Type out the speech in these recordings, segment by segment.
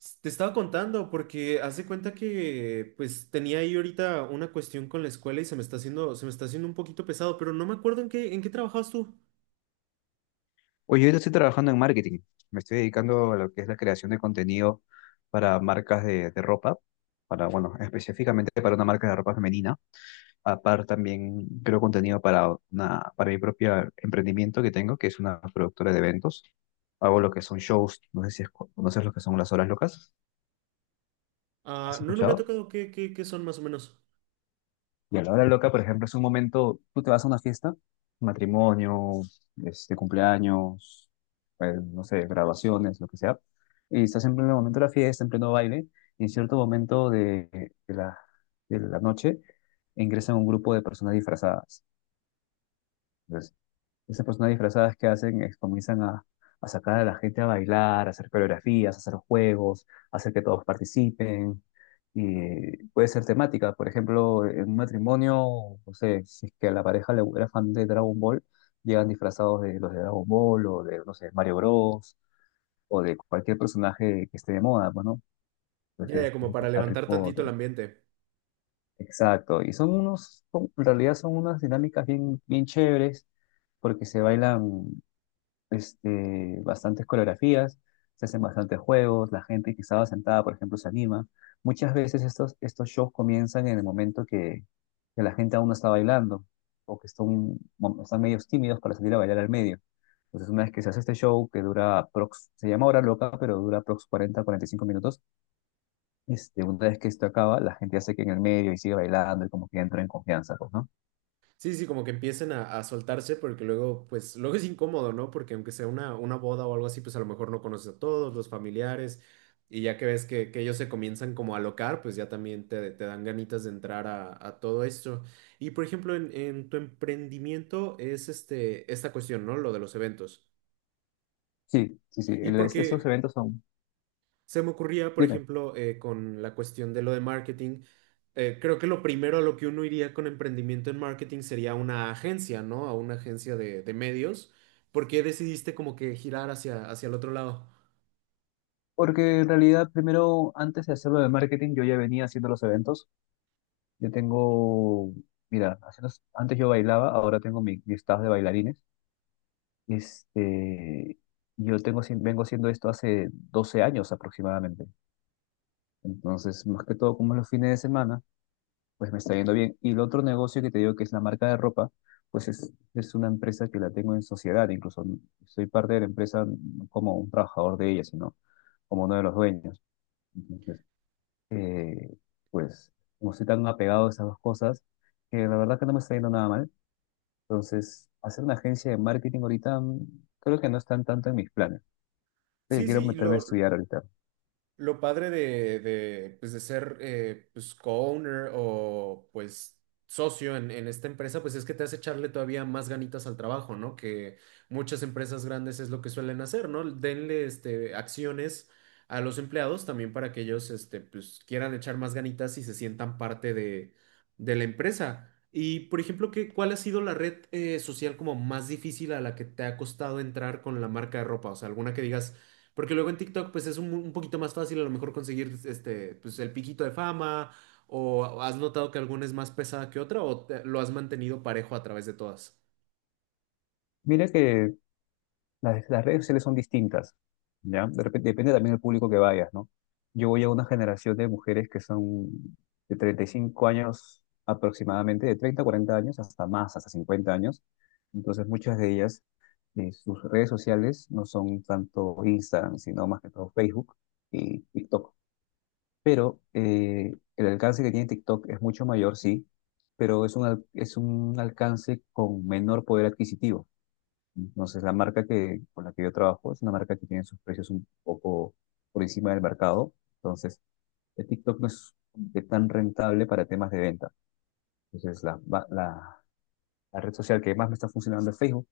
S- Te estaba contando porque haz de cuenta que pues tenía ahí ahorita una cuestión con la escuela y se me está haciendo un poquito pesado, pero no me acuerdo en qué trabajabas tú. Oye, ahorita estoy trabajando en marketing. Me estoy dedicando a lo que es la creación de contenido para marcas de ropa, para, bueno, específicamente para una marca de ropa femenina. Aparte también creo contenido para una, para mi propio emprendimiento que tengo, que es una productora de eventos. Hago lo que son shows, no sé si conoces lo que son las horas locas. Ah, ¿Has no, no me ha escuchado? tocado qué son más o menos. Y a la hora loca, por ejemplo, es un momento, tú te vas a una fiesta, matrimonio, cumpleaños, pues, no sé, graduaciones, lo que sea, y estás en pleno momento de la fiesta, en pleno baile, y en cierto momento de la, de la noche ingresa un grupo de personas disfrazadas. Entonces, esas personas disfrazadas que hacen es comienzan a sacar a la gente a bailar, a hacer coreografías, a hacer juegos, a hacer que todos participen. Y puede ser temática, por ejemplo, en un matrimonio, no sé, si es que a la pareja le era fan de Dragon Ball, llegan disfrazados de los de Dragon Ball o de, no sé, Mario Bros. O de cualquier personaje que esté de moda, pues, ¿no? Ya, ya, Entonces, como para Harry levantar tantito Potter. el ambiente. Exacto. Y son unos, en realidad son unas dinámicas bien, bien chéveres porque se bailan, bastantes coreografías, se hacen bastantes juegos, la gente que estaba sentada, por ejemplo, se anima. Muchas veces estos shows comienzan en el momento que la gente aún no está bailando o que están, bueno, están medios tímidos para salir a bailar al medio. Entonces, una vez que se hace este show, que dura aprox, se llama Hora Loca, pero dura aprox 40, 45 minutos, una vez que esto acaba, la gente hace que en el medio y sigue bailando y como que entra en confianza, pues, ¿no? Sí, sí, como que empiecen a soltarse porque luego, pues, luego es incómodo, ¿no? Porque aunque sea una boda o algo así, pues a lo mejor no conoces a todos los familiares y ya que ves que ellos se comienzan como a alocar, pues ya también te dan ganitas de entrar a todo esto. Y por ejemplo, en tu emprendimiento es este, esta cuestión, ¿no? Lo de los eventos. Sí, sí, sí. Y Estos porque eventos son... se me ocurría, por Dime. ejemplo, con la cuestión de lo de marketing, creo que lo primero a lo que uno iría con emprendimiento en marketing sería una agencia, ¿no? A una agencia de medios. ¿Por qué decidiste como que girar hacia el otro lado? Porque en realidad, primero, antes de hacerlo de marketing, yo ya venía haciendo los eventos. Yo tengo, mira, antes yo bailaba, ahora tengo mi staff de bailarines. Este, yo tengo, vengo haciendo esto hace 12 años aproximadamente. Entonces, más que todo, como es los fines de semana, pues me está yendo bien. Y el otro negocio que te digo que es la marca de ropa, pues es una empresa que la tengo en sociedad. Incluso soy parte de la empresa no como un trabajador de ella, sino como uno de los dueños. eh, pues como estoy tan apegado a esas dos cosas, que la verdad que no me está yendo nada mal. Entonces, hacer una agencia de marketing ahorita, creo que no están tanto en mis planes. Creo Sí, quiero sí, y meterme a lo, estudiar ahorita. Lo padre de pues de ser pues co-owner o pues socio en esta empresa, pues es que te hace echarle todavía más ganitas al trabajo, ¿no? Que muchas empresas grandes es lo que suelen hacer, ¿no? Denle este, acciones a los empleados también para que ellos este, pues, quieran echar más ganitas y se sientan parte de la empresa. Y, por ejemplo, ¿qué, cuál ha sido la red social como más difícil a la que te ha costado entrar con la marca de ropa? O sea, alguna que digas... Porque luego en TikTok, pues es un poquito más fácil a lo mejor conseguir este, pues el piquito de fama, o has notado que alguna es más pesada que otra, o te- lo has mantenido parejo a través de todas. Mira que las redes sociales son distintas, ¿ya? Depende también del público que vayas, ¿no? Yo voy a una generación de mujeres que son de 35 años aproximadamente, de 30 a 40 años, hasta más, hasta 50 años. Entonces, muchas de ellas, sus redes sociales no son tanto Instagram, sino más que todo Facebook y TikTok. Pero el alcance que tiene TikTok es mucho mayor, sí, pero es es un alcance con menor poder adquisitivo. Entonces, la marca que, con la que yo trabajo es una marca que tiene sus precios un poco por encima del mercado. Entonces, el TikTok no es como que tan rentable para temas de venta. Entonces, la red social que más me está funcionando es Facebook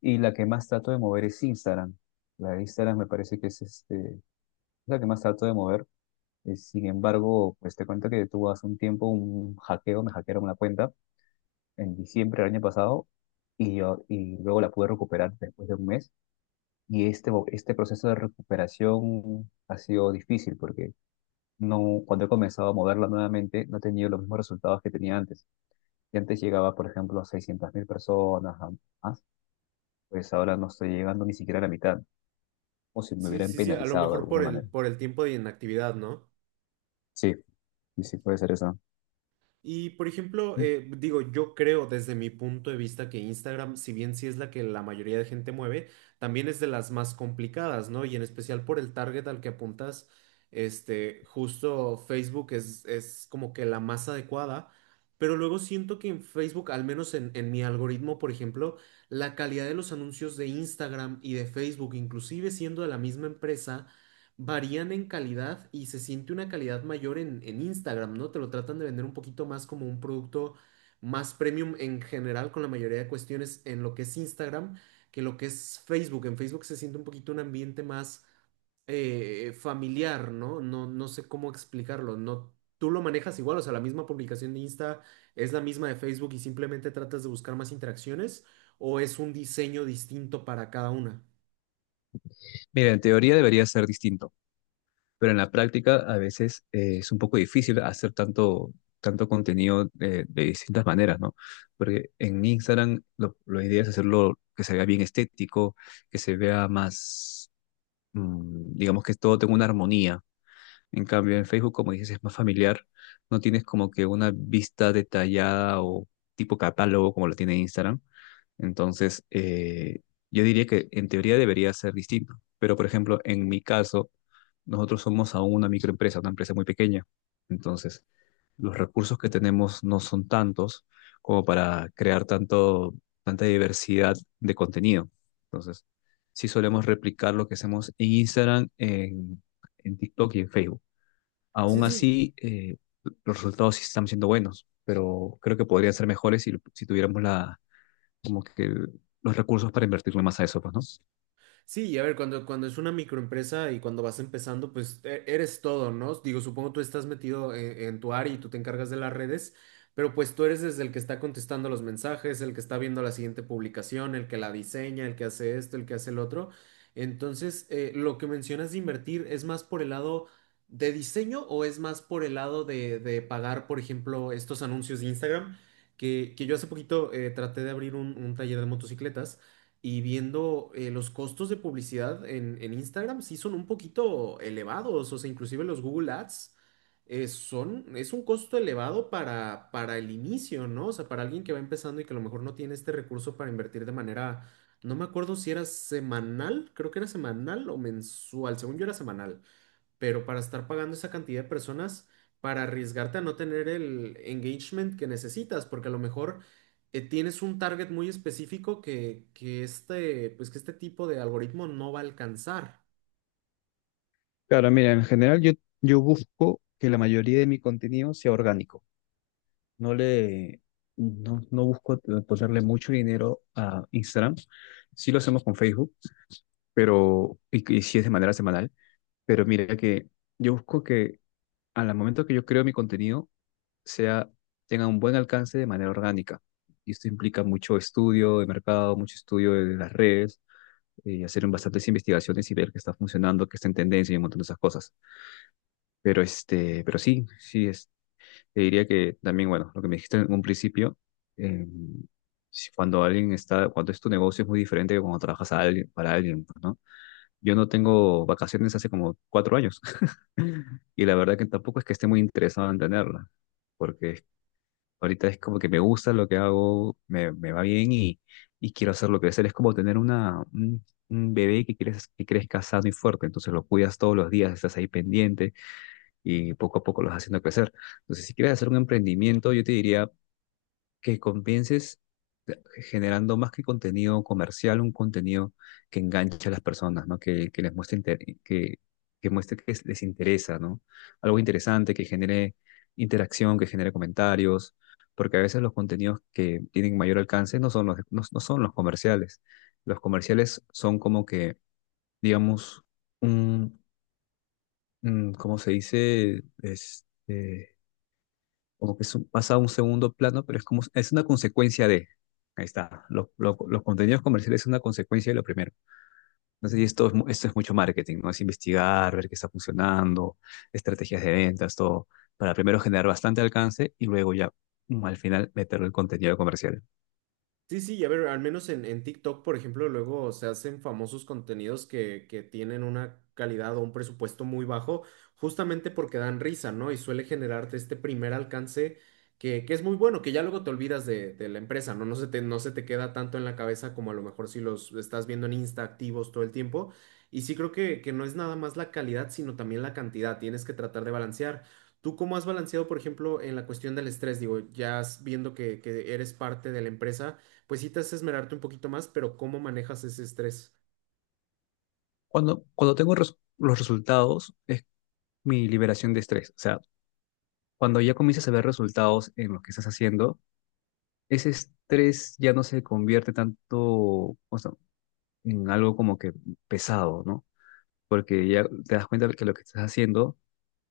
y la que más trato de mover es Instagram. La de Instagram me parece que es la que más trato de mover. Sin embargo, pues te cuento que tuvo hace un tiempo un hackeo, me hackearon una cuenta en diciembre del año pasado y, y luego la pude recuperar después de un mes. Y este proceso de recuperación ha sido difícil porque no, cuando he comenzado a moverla nuevamente no he tenido los mismos resultados que tenía antes. Y antes llegaba, por ejemplo, a 600 mil personas a más, pues ahora no estoy llegando ni siquiera a la mitad, o si me Sí, hubieran sí, sí, a lo penalizado de mejor alguna manera. por el tiempo de inactividad, ¿no? Sí, y sí puede ser eso. Y por ejemplo, Mm. Digo, yo creo desde mi punto de vista que Instagram, si bien sí es la que la mayoría de gente mueve, también es de las más complicadas, ¿no? Y en especial por el target al que apuntas, este, justo Facebook es como que la más adecuada, pero luego siento que en Facebook, al menos en mi algoritmo, por ejemplo, la calidad de los anuncios de Instagram y de Facebook, inclusive siendo de la misma empresa, varían en calidad y se siente una calidad mayor en Instagram, ¿no? Te lo tratan de vender un poquito más como un producto más premium en general con la mayoría de cuestiones en lo que es Instagram que lo que es Facebook. En Facebook se siente un poquito un ambiente más familiar, ¿no? No, no sé cómo explicarlo. No, tú lo manejas igual, o sea, la misma publicación de Insta es la misma de Facebook y simplemente tratas de buscar más interacciones o es un diseño distinto para cada una. Mira, en teoría debería ser distinto, pero en la práctica a veces, es un poco difícil hacer tanto contenido de distintas maneras, ¿no? Porque en Instagram la idea es hacerlo que se vea bien estético, que se vea más, digamos que todo tenga una armonía. En cambio, en Facebook, como dices, es más familiar, no tienes como que una vista detallada o tipo catálogo como lo tiene Instagram, entonces, yo diría que en teoría debería ser distinto, pero por ejemplo, en mi caso, nosotros somos aún una microempresa, una empresa muy pequeña. Entonces, los recursos que tenemos no son tantos como para crear tanta diversidad de contenido. Entonces, sí solemos replicar lo que hacemos en Instagram, en TikTok y en Facebook. Sí, Aún sí. así, los resultados sí están siendo buenos, pero creo que podrían ser mejores si tuviéramos la como que los recursos para invertirle más a eso, pues, ¿no? Sí, y a ver, cuando es una microempresa y cuando vas empezando, pues e- eres todo, ¿no? Digo, supongo tú estás metido en tu área y tú te encargas de las redes, pero pues tú eres desde el que está contestando los mensajes, el que está viendo la siguiente publicación, el que la diseña, el que hace esto, el que hace el otro. Entonces, lo que mencionas de invertir, ¿es más por el lado de diseño o es más por el lado de pagar, por ejemplo, estos anuncios de Instagram? Que yo hace poquito traté de abrir un taller de motocicletas y viendo los costos de publicidad en Instagram sí son un poquito elevados, o sea, inclusive los Google Ads son, es un costo elevado para el inicio, ¿no? O sea, para alguien que va empezando y que a lo mejor no tiene este recurso para invertir de manera, no me acuerdo si era semanal, creo que era semanal o mensual, según yo era semanal pero para estar pagando esa cantidad de personas, para arriesgarte a no tener el engagement que necesitas, porque a lo mejor tienes un target muy específico que este, pues que este tipo de algoritmo no va a alcanzar. Claro, mira, en general yo busco que la mayoría de mi contenido sea orgánico. No le, no, no busco ponerle mucho dinero a Instagram. Sí lo hacemos con Facebook, y sí es de manera semanal. Pero mira que yo busco que al momento que yo creo mi contenido sea, tenga un buen alcance de manera orgánica. Y esto implica mucho estudio de mercado, mucho estudio de las redes, hacer bastantes investigaciones y ver qué está funcionando, qué está en tendencia y un montón de esas cosas. Pero, te diría que también, bueno, lo que me dijiste en un principio, eh, si cuando alguien está, cuando es tu negocio es muy diferente que cuando trabajas a alguien, para alguien, pues, ¿no? Yo no tengo vacaciones hace como 4 años y la verdad que tampoco es que esté muy interesado en tenerla, porque es... Ahorita es como que me gusta lo que hago, me va bien y quiero hacerlo crecer. Es como tener un bebé que quieres que crezca sano y fuerte. Entonces lo cuidas todos los días, estás ahí pendiente y poco a poco lo vas haciendo crecer. Entonces, si quieres hacer un emprendimiento, yo te diría que convences, generando más que contenido comercial, un contenido que enganche a las personas, ¿no? Que les muestre que muestre que les interesa, ¿no? Algo interesante que genere interacción, que genere comentarios, porque a veces los contenidos que tienen mayor alcance no son los, no, no son los comerciales. Los comerciales son como que, digamos, un, un, ¿cómo se dice? Como que pasa a un segundo plano, pero es como, es una consecuencia de, ahí está, los contenidos comerciales es una consecuencia de lo primero. Entonces, y esto es, esto es mucho marketing, ¿no? Es investigar, ver qué está funcionando, estrategias de ventas, todo, para primero generar bastante alcance y luego ya, al final meterlo el contenido comercial. Sí, sí, y a ver, al menos en TikTok, por ejemplo, luego se hacen famosos contenidos que tienen una calidad o un presupuesto muy bajo, justamente porque dan risa, ¿no? Y suele generarte este primer alcance que es muy bueno, que ya luego te olvidas de la empresa, ¿no? No se te, no se te queda tanto en la cabeza como a lo mejor si los estás viendo en Insta activos todo el tiempo. Y sí creo que no es nada más la calidad, sino también la cantidad. Tienes que tratar de balancear. ¿Tú cómo has balanceado, por ejemplo, en la cuestión del estrés? Digo, ya viendo que eres parte de la empresa pues sí te hace esmerarte un poquito más, pero ¿cómo manejas ese estrés? Cuando tengo los resultados, es mi liberación de estrés. O sea, cuando ya comienzas a ver resultados en lo que estás haciendo, ese estrés ya no se convierte tanto, o sea, en algo como que pesado, ¿no? Porque ya te das cuenta que lo que estás haciendo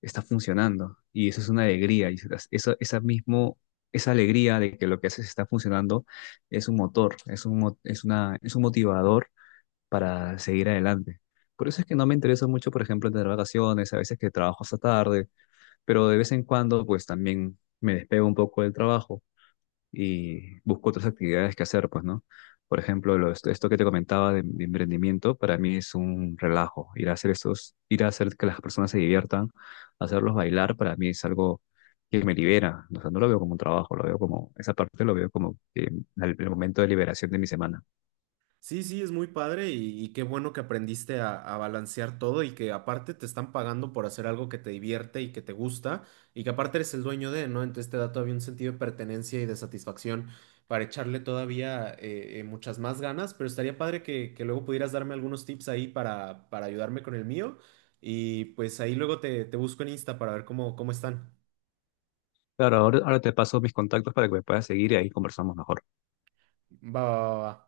está funcionando y eso es una alegría y esa mismo, esa alegría de que lo que haces está funcionando es un motor, es un, mo- es una, es un motivador para seguir adelante. Por eso es que no me interesa mucho, por ejemplo, tener vacaciones, a veces que trabajo hasta tarde, pero de vez en cuando pues también me despego un poco del trabajo y busco otras actividades que hacer, pues, ¿no? Por ejemplo, esto que te comentaba de emprendimiento, para mí es un relajo. Ir a hacer esos, ir a hacer que las personas se diviertan, hacerlos bailar, para mí es algo que me libera. O sea, no lo veo como un trabajo, lo veo como, esa parte lo veo como, el momento de liberación de mi semana. Sí, sí, es muy padre y qué bueno que aprendiste a balancear todo y que aparte te están pagando por hacer algo que te divierte y que te gusta y que aparte eres el dueño de, ¿no? Entonces te da todavía un sentido de pertenencia y de satisfacción para echarle todavía muchas más ganas, pero estaría padre que luego pudieras darme algunos tips ahí para ayudarme con el mío y pues ahí luego te busco en Insta para ver cómo, cómo están. Claro, ahora, ahora te paso mis contactos para que me puedas seguir y ahí conversamos mejor. Va, va, va. Va.